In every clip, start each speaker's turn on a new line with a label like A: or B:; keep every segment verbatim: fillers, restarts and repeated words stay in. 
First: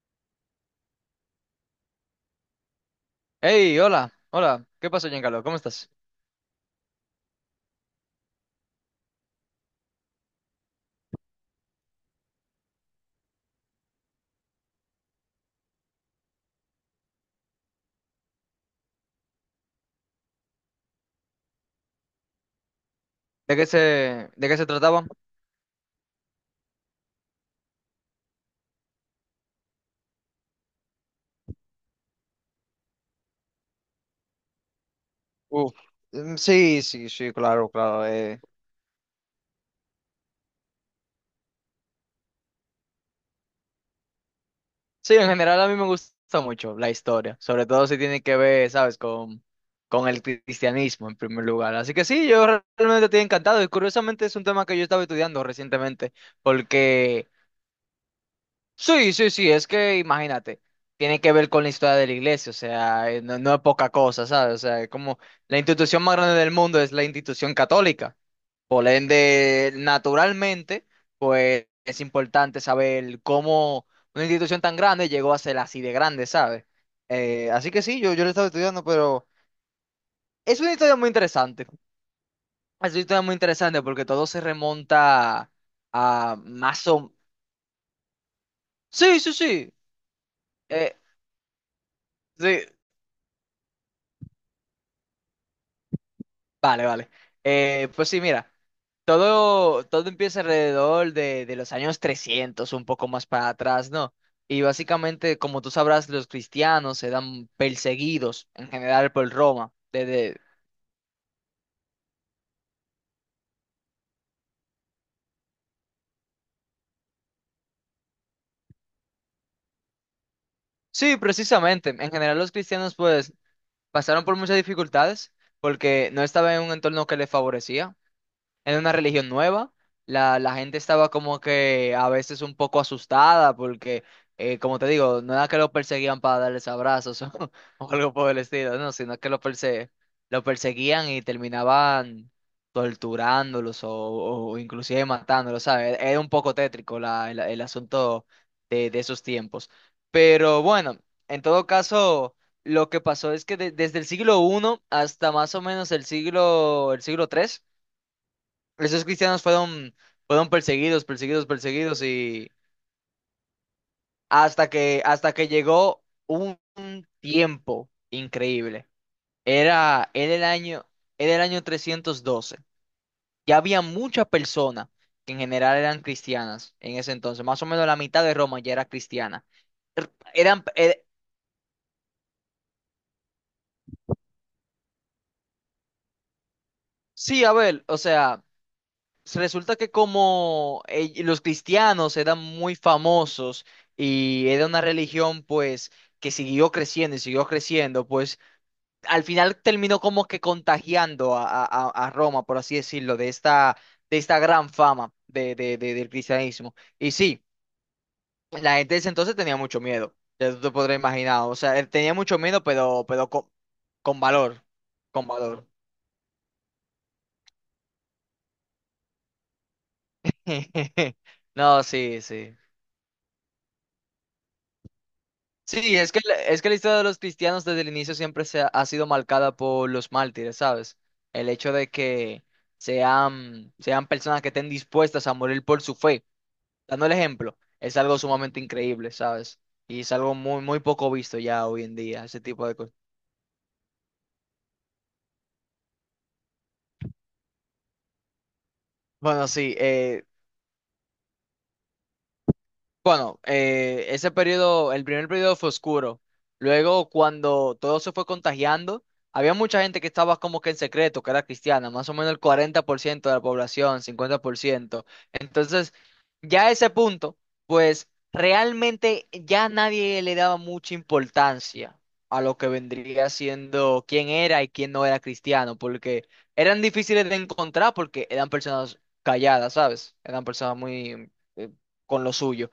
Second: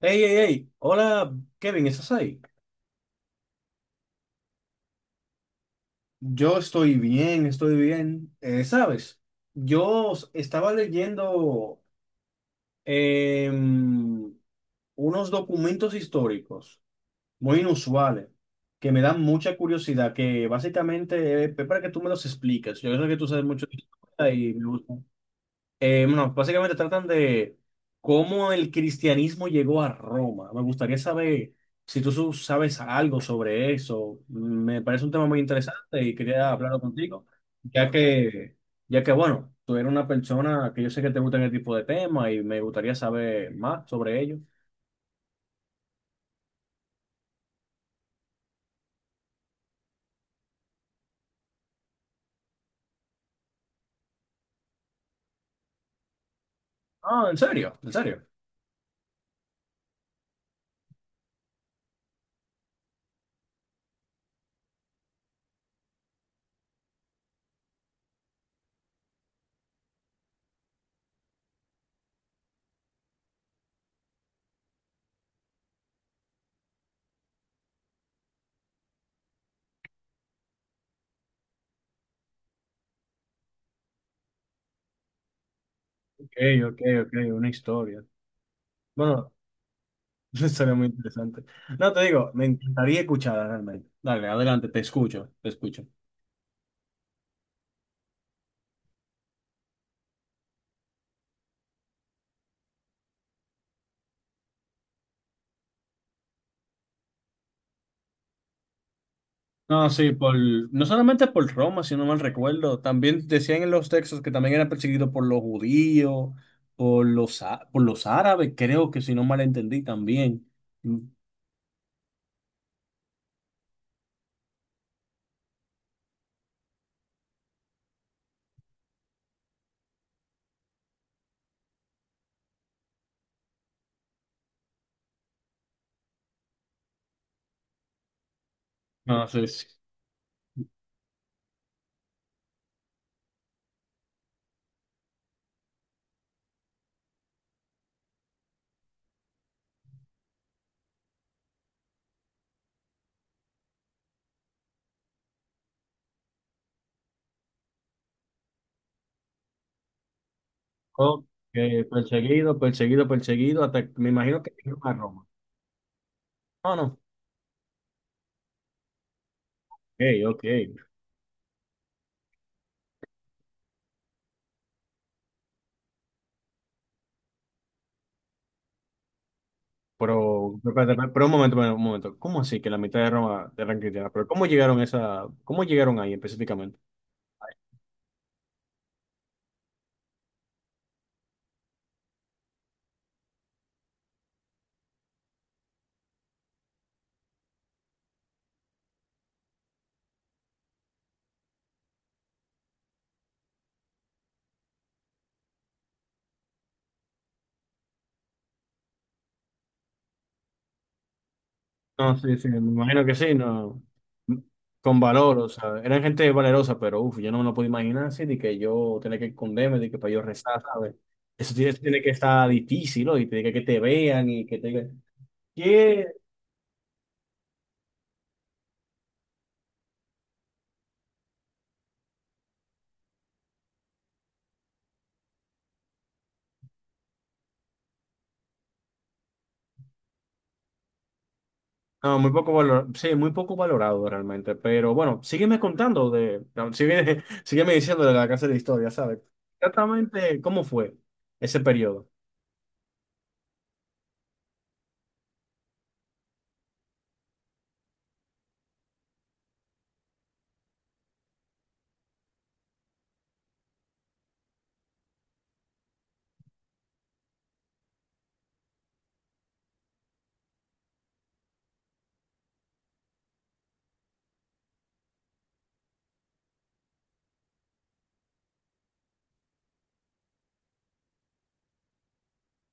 A: Hey, hey, hey, hola Kevin, ¿estás ahí?
B: Hey, hola, hola, ¿qué pasó, Giancarlo? ¿Cómo estás?
A: Yo estoy bien, estoy bien. Eh, ¿sabes? Yo s- estaba leyendo em, unos documentos históricos muy inusuales que me dan mucha curiosidad, que básicamente es para que tú me los expliques. Yo sé que tú sabes
B: ¿De
A: mucho
B: qué
A: de
B: se,
A: historia
B: ¿De
A: y
B: qué
A: me
B: se
A: gusta.
B: trataba?
A: Eh, bueno, básicamente tratan de cómo el cristianismo llegó a Roma. Me gustaría saber si tú su- sabes algo sobre eso. Me parece un tema muy
B: Uf,
A: interesante y
B: mm,
A: quería hablarlo
B: sí, sí,
A: contigo,
B: sí, claro,
A: ya
B: claro. eh,
A: que, ya que, bueno, tú eres una persona que yo sé que te gusta este tipo de temas y me gustaría saber más sobre ello.
B: Sí, en general a mí me gusta mucho la historia, sobre todo si tiene que ver, ¿sabes?, con, con el cristianismo en primer lugar. Así que sí, yo re- realmente estoy encantado y curiosamente es un tema que yo estaba estudiando recientemente,
A: Ah,
B: porque
A: ¿en serio? ¿En serio?
B: sí, sí, sí, es que imagínate, tiene que ver con la historia de la iglesia, o sea, eh, no, no es poca cosa, ¿sabes? O sea, es como la institución más grande del mundo es la institución católica. Por ende, naturalmente, pues es importante saber cómo una institución tan grande llegó a ser así de grande, ¿sabes? Eh, así que sí, yo, yo lo estaba estudiando, pero es una historia muy interesante. Es una historia muy interesante porque todo se remonta
A: Ok,
B: a
A: ok,
B: más
A: ok,
B: o...
A: una historia.
B: Sí, sí,
A: Bueno,
B: sí.
A: una historia muy
B: Eh,
A: interesante. No, te digo, me
B: sí,
A: encantaría escucharla realmente. Dale, adelante, te escucho, te escucho.
B: vale, vale. Eh, pues sí, mira. Todo, todo empieza alrededor de, de los años trescientos un poco más para atrás, ¿no? Y básicamente, como tú sabrás, los cristianos se dan perseguidos en general por Roma.
A: No, sí, por,
B: Desde...
A: no solamente por Roma, si no mal recuerdo, también decían en los textos que también eran perseguidos por los judíos, por los, á- por los árabes, creo que si no mal entendí también. No
B: Sí, precisamente. En general, los cristianos, pues, pasaron por muchas dificultades porque no estaban en un entorno que les favorecía. En una religión nueva. La, la gente estaba como que a veces un poco asustada porque, eh, como te digo, no era que lo perseguían para darles abrazos o, o algo por el estilo, no, sino que lo,
A: sé, sí.
B: perse lo perseguían y terminaban torturándolos o, o inclusive matándolos, ¿sabes? E-, Era un poco tétrico la- el, el asunto de, de esos tiempos. Pero bueno, en todo caso, lo que pasó es que de- desde el siglo uno hasta más o menos el siglo, el siglo tres, esos cristianos fueron, fueron, perseguidos,
A: Ok,
B: perseguidos, perseguidos, y
A: perseguido, perseguido, perseguido, hasta que me imagino que
B: hasta
A: llegaron a
B: que,
A: Roma.
B: hasta que llegó un
A: No, no,
B: tiempo increíble.
A: ok,
B: Era, era
A: ok.
B: el año, era el año trescientos doce. Ya había muchas personas que en general eran cristianas en ese entonces. Más o menos la mitad de Roma ya era cristiana. Er-
A: Pero,
B: Eran,
A: pero, espérate,
B: er-
A: espérate, pero un momento, un momento. ¿Cómo así que la mitad de Roma eran cristianas? Pero ¿cómo llegaron a esa, cómo llegaron ahí específicamente?
B: sí, a ver, o sea, pues, resulta que como eh, los cristianos eran muy famosos y era una religión, pues, que siguió creciendo y siguió creciendo, pues al final terminó como que contagiando a, a- a- a Roma, por así decirlo, de esta, de esta gran fama de, de- de- del cristianismo. Y sí, la gente de ese entonces tenía mucho miedo, ya tú te podrás imaginar, o sea, eh, tenía
A: No, sí,
B: mucho
A: sí, me
B: miedo,
A: imagino
B: pero,
A: que
B: pero
A: sí,
B: con,
A: no.
B: con valor,
A: Con
B: con
A: valor, o
B: valor.
A: sea, eran gente valerosa, pero uff, yo no me lo puedo imaginar así, de que yo tenía que esconderme, de que para yo rezar, ¿sabes? Eso tiene,
B: No,
A: tiene que
B: sí,
A: estar
B: sí.
A: difícil, ¿no? Y tiene que, que te vean y que te digan,
B: Sí,
A: ¿qué?
B: es que, la- es que la historia de los cristianos desde el inicio siempre se ha, ha sido marcada por los mártires, ¿sabes? El hecho de que sean, sean personas que estén dispuestas a morir por su fe, dando el ejemplo, es algo sumamente increíble, ¿sabes? Y es algo muy, muy poco visto ya hoy en
A: No,
B: día,
A: muy
B: ese
A: poco
B: tipo de
A: valor,
B: cosas.
A: sí, muy poco valorado realmente, pero bueno, sígueme contando de, no, sígueme, sígueme diciendo de la clase de historia, ¿sabes?
B: Bueno, sí, eh,
A: Exactamente, ¿cómo fue ese periodo?
B: bueno, eh, ese periodo, el primer periodo fue oscuro. Luego, cuando todo se fue contagiando, había mucha gente que estaba como que en secreto, que era cristiana, más o menos el cuarenta por ciento de la población, cincuenta por ciento. Entonces, ya a ese punto, pues realmente ya nadie le daba mucha importancia a lo que vendría siendo quién era y quién no era cristiano, porque eran difíciles de encontrar porque eran personas calladas, ¿sabes? Eran personas muy eh, con lo suyo.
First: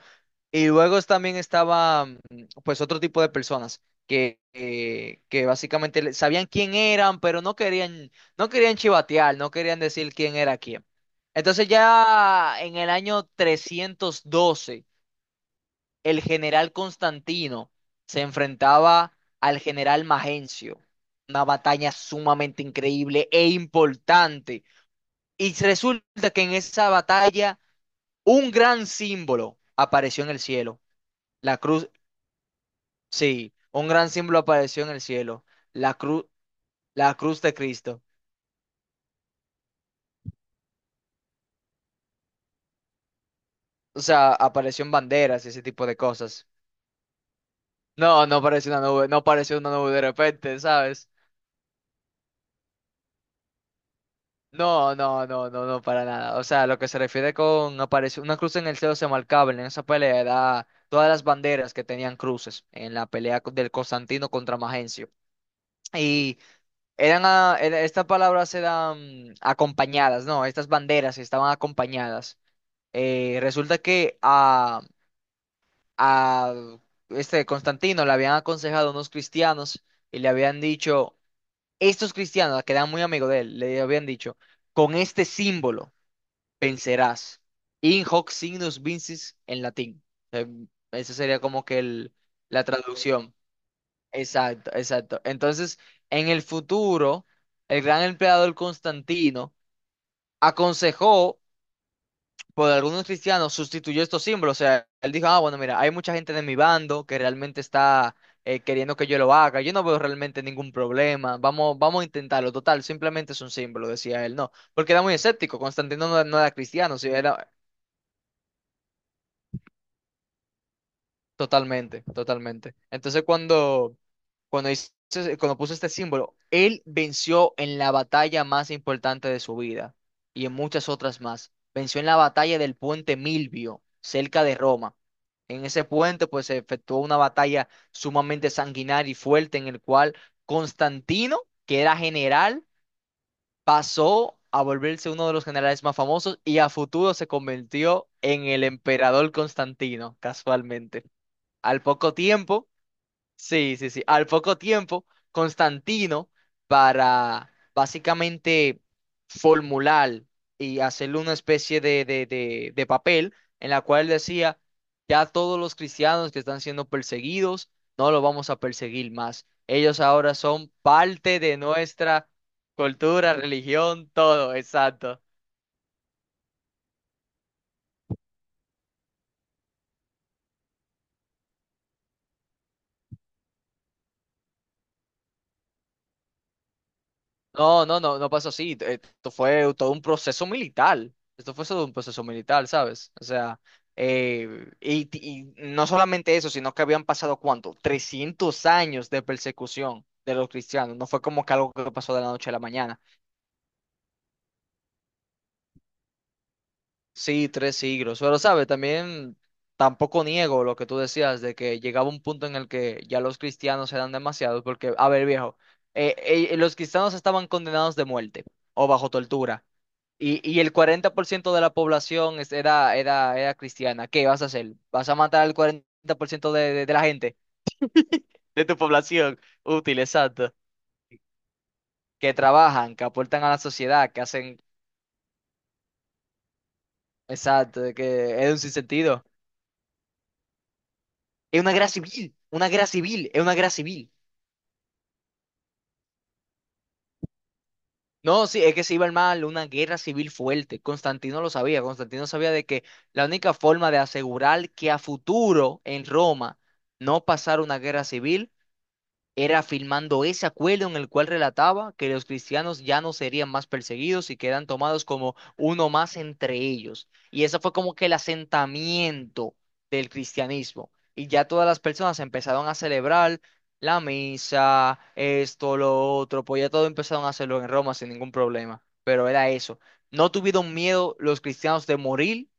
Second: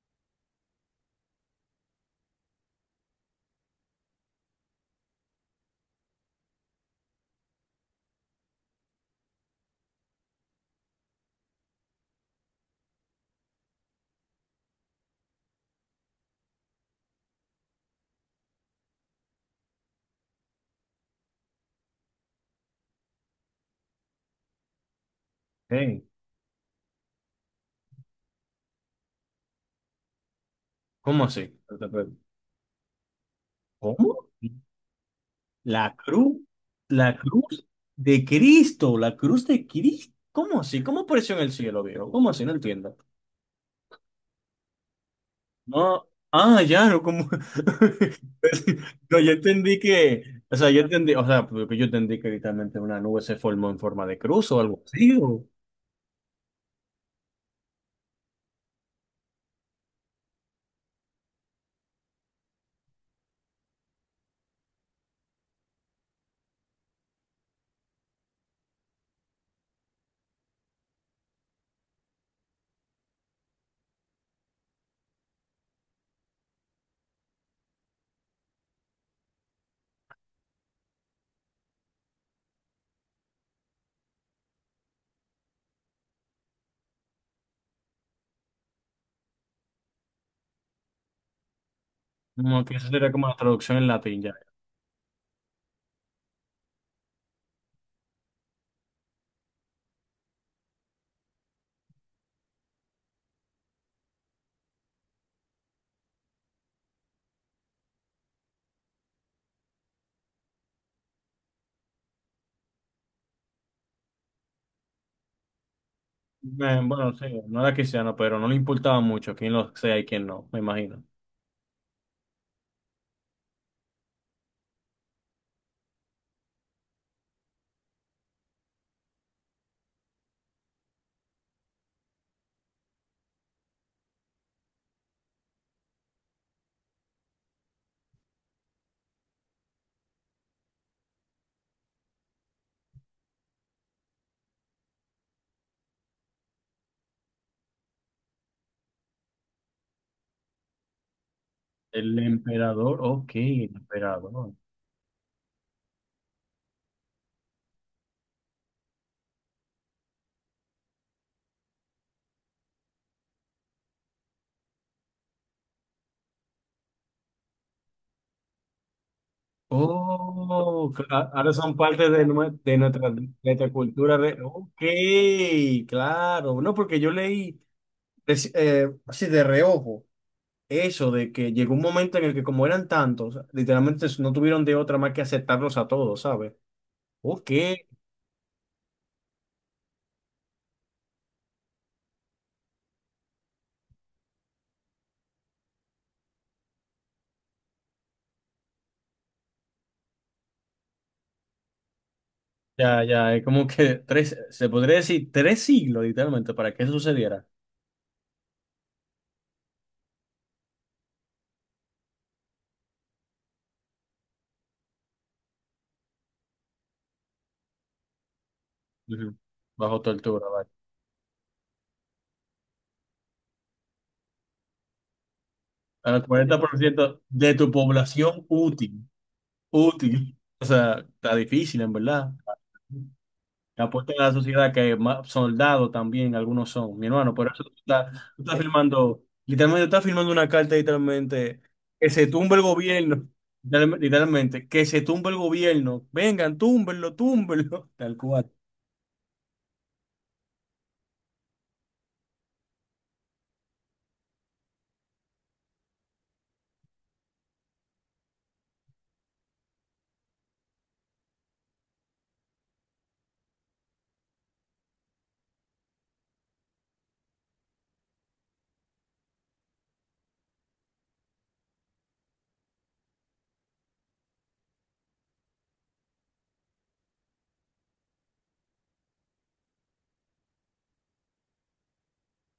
B: Y luego también estaba, mm, pues, otro tipo de personas que, eh, que básicamente le- sabían quién eran, pero no querían, no querían chivatear, no querían decir quién era quién. Entonces, ya en el año trescientos doce, el general Constantino se enfrentaba al general Magencio. Una batalla sumamente increíble e importante. Y
A: Sí.
B: resulta que en esa batalla un gran símbolo apareció en el cielo.
A: ¿Cómo
B: La
A: así?
B: cruz. Sí, un gran
A: ¿Cómo?
B: símbolo apareció en el cielo,
A: La
B: la cruz,
A: cruz,
B: la
A: la
B: cruz de
A: cruz
B: Cristo.
A: de Cristo, la cruz de Cristo. ¿Cómo así? ¿Cómo apareció en el cielo, viejo? ¿Cómo así? No entiendo.
B: O sea, apareció en banderas y ese tipo de
A: No,
B: cosas.
A: ah, ya, no, como.
B: No, no apareció una nube, no
A: No, yo
B: apareció una
A: entendí
B: nube de
A: que, o
B: repente,
A: sea, yo
B: ¿sabes?
A: entendí, o sea, porque yo entendí que literalmente una nube se formó en forma de cruz o algo
B: No,
A: así,
B: no,
A: o
B: no, no, no, para nada. O sea, lo que se refiere con apareció una cruz en el cielo se marcaba en esa pelea, era todas las banderas que tenían cruces en la pelea co- del Constantino contra Magencio. Y eran, a- era- estas palabras eran acompañadas, ¿no? Estas banderas estaban acompañadas. Eh, resulta que a, a este Constantino le habían aconsejado unos cristianos y le habían dicho, estos cristianos que eran muy amigos de él, le habían dicho, con este símbolo vencerás. In hoc signus vincis, en latín. Eh, Esa sería como que el- la
A: como que eso sería como
B: traducción.
A: la traducción en latín ya.
B: Exacto, exacto. Entonces, en el futuro, el gran emperador Constantino, aconsejó por algunos cristianos, sustituyó estos símbolos. O sea, él dijo, ah, bueno, mira, hay mucha gente de mi bando que realmente está eh, queriendo que yo lo haga. Yo no veo realmente ningún problema. Vamos, vamos a intentarlo. Total, simplemente es un símbolo, decía él. No, porque era muy escéptico. Constantino no, no era
A: Eh,
B: cristiano, sí,
A: Bueno, sí,
B: era.
A: no era cristiano, pero no le importaba mucho quién lo sea y quién no, me imagino.
B: Totalmente, totalmente. Entonces, cuando, cuando, hice- cuando puso este símbolo, él venció en la batalla más importante de su vida y en muchas otras más. Venció en la batalla del puente Milvio, cerca de Roma. En ese puente, pues, se efectuó una batalla sumamente sanguinaria y fuerte, en el cual Constantino, que era general, pasó a volverse uno de los generales más famosos, y a futuro se convirtió en el emperador Constantino, casualmente. Al poco
A: El
B: tiempo,
A: emperador, ok, el
B: sí, sí, sí, al
A: emperador.
B: poco tiempo, Constantino, para básicamente formular y hacerle una especie de, de, de, de papel en la cual decía, ya todos los cristianos que están siendo perseguidos, no los vamos a perseguir más. Ellos ahora son
A: Oh, ca-
B: parte
A: Ahora
B: de
A: son parte de,
B: nuestra
A: nue- de nuestra, de
B: cultura,
A: nuestra
B: religión,
A: cultura. De,
B: todo,
A: ok,
B: exacto.
A: claro. No, porque yo leí reci- eh, así de reojo eso de que llegó un momento en el que como eran tantos, literalmente no tuvieron de otra más que aceptarlos a todos, ¿sabes? Ok,
B: No, no, no, no pasó así. Eh, Esto fue todo un proceso militar. Esto fue todo un proceso militar, ¿sabes? O sea, eh, y, y no solamente eso, sino que habían pasado, ¿cuánto?, trescientos años de persecución de los cristianos. No fue como que algo que pasó de la noche a la mañana.
A: ya, ya, es como que tres, se podría decir tres siglos literalmente para que eso sucediera.
B: Sí, tres siglos. Pero, ¿sabes? También tampoco niego lo que tú decías de que llegaba un punto en el que ya los cristianos eran demasiados, porque, a ver, viejo, eh, eh, los cristianos estaban condenados de muerte o bajo
A: Ujú.
B: tortura.
A: Bajo
B: Y,
A: tortura,
B: y
A: vale.
B: el cuarenta por ciento de la población es- era, era, era cristiana. ¿Qué vas a hacer? ¿Vas a matar al
A: Al
B: cuarenta por ciento
A: cuarenta
B: de,
A: por
B: de, de la
A: ciento
B: gente,
A: de tu población
B: de tu
A: útil,
B: población? Útil,
A: útil.
B: exacto.
A: O sea, está difícil, en verdad.
B: Que trabajan, que aportan a la
A: La
B: sociedad,
A: apuesta a
B: que
A: la
B: hacen...
A: sociedad que más soldados también algunos son, mi hermano. Por eso tú
B: Exacto, de
A: estás, tú
B: que es
A: estás
B: un
A: firmando,
B: sinsentido.
A: literalmente estás firmando una carta, literalmente,
B: Es una guerra
A: que se
B: civil,
A: tumbe el
B: una guerra
A: gobierno.
B: civil, es una guerra
A: literal-
B: civil.
A: Literalmente, que se tumbe el gobierno. Vengan, túmbenlo, túmbenlo. Tal
B: No,
A: cual.
B: sí, es que se iba a mal, una guerra civil fuerte. Constantino lo sabía, Constantino sabía de que la única forma de asegurar que a futuro en Roma no pasara una guerra civil era firmando ese acuerdo, en el cual relataba que los cristianos ya no serían más perseguidos y quedan tomados como uno más entre ellos. Y eso fue como que el asentamiento del cristianismo. Y ya todas las personas empezaron a celebrar la misa, esto, lo otro, pues ya todo empezaron a hacerlo en Roma sin ningún problema. Pero era eso. No tuvieron miedo los cristianos de morir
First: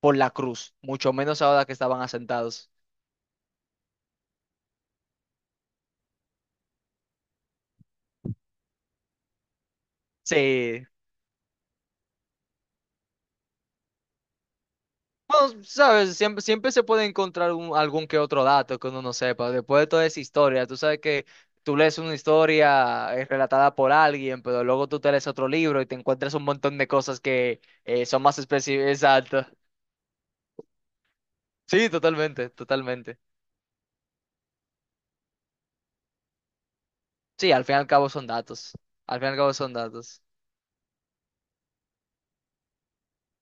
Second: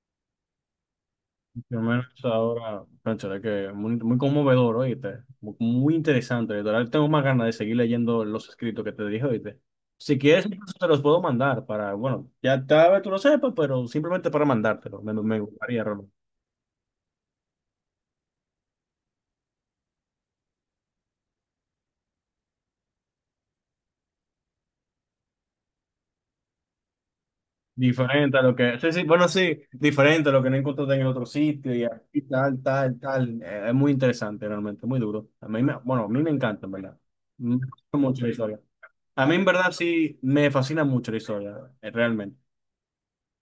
B: por la cruz, mucho menos
A: Mi
B: ahora que estaban
A: hermano, eso
B: asentados.
A: ahora, cónchale, que muy, muy conmovedor, oíste. Mu- Muy interesante, literal. Tengo más ganas de seguir leyendo los escritos que te dije, oíste. Si quieres, incluso
B: Sí.
A: te los puedo mandar para, bueno, ya tal vez tú lo sepas, pero simplemente para mandártelo. Me, me
B: Bueno,
A: gustaría, Ronald.
B: sabes, siempre, siempre se puede encontrar un- algún que otro dato que uno no sepa. Después de toda esa historia, tú sabes que tú lees una historia eh, relatada por alguien, pero luego tú te lees otro libro y te encuentras un montón de cosas que eh, son
A: Diferente
B: más
A: a lo que,
B: específicas.
A: sí, sí, bueno,
B: Exacto.
A: sí, diferente a lo que no encontraste en el otro sitio y
B: Sí,
A: así,
B: totalmente,
A: tal, tal,
B: totalmente.
A: tal. Eh, Es muy interesante realmente, muy duro. A mí me, bueno, a mí me encanta, en verdad.
B: Sí,
A: Me
B: al fin y al
A: gusta
B: cabo
A: mucho
B: son
A: la historia.
B: datos. Al
A: A
B: fin y
A: mí
B: al
A: en
B: cabo
A: verdad
B: son
A: sí
B: datos.
A: me fascina mucho la historia, eh, realmente.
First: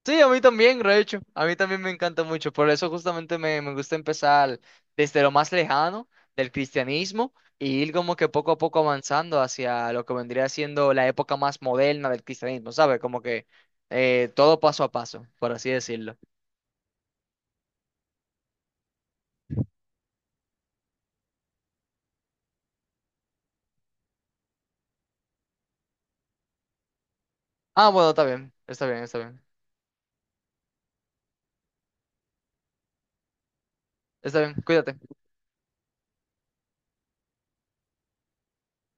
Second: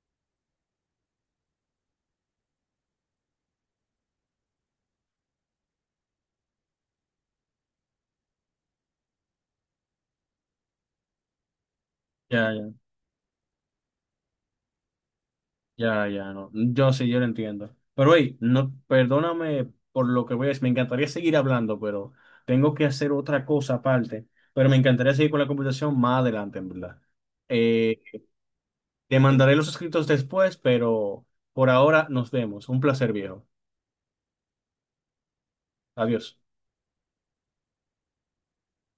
B: Sí, a mí también, de hecho, a mí también me encanta mucho, por eso justamente me, me gusta empezar desde lo más lejano del cristianismo y ir como que poco a poco avanzando hacia lo que vendría siendo la época más moderna del
A: Ya, ya,
B: cristianismo, ¿sabes? Como que eh, todo paso a paso, por así
A: ya,
B: decirlo.
A: ya, no. Yo sí, yo lo entiendo. Pero hey, no, perdóname por lo que voy a decir. Me encantaría seguir hablando, pero tengo que hacer otra cosa aparte. Pero me encantaría seguir con la conversación más adelante, en verdad.
B: Ah,
A: Eh,
B: bueno, está bien, está bien, está
A: Te
B: bien,
A: mandaré los escritos después, pero por ahora nos vemos. Un placer, viejo.
B: está bien, cuídate.
A: Adiós.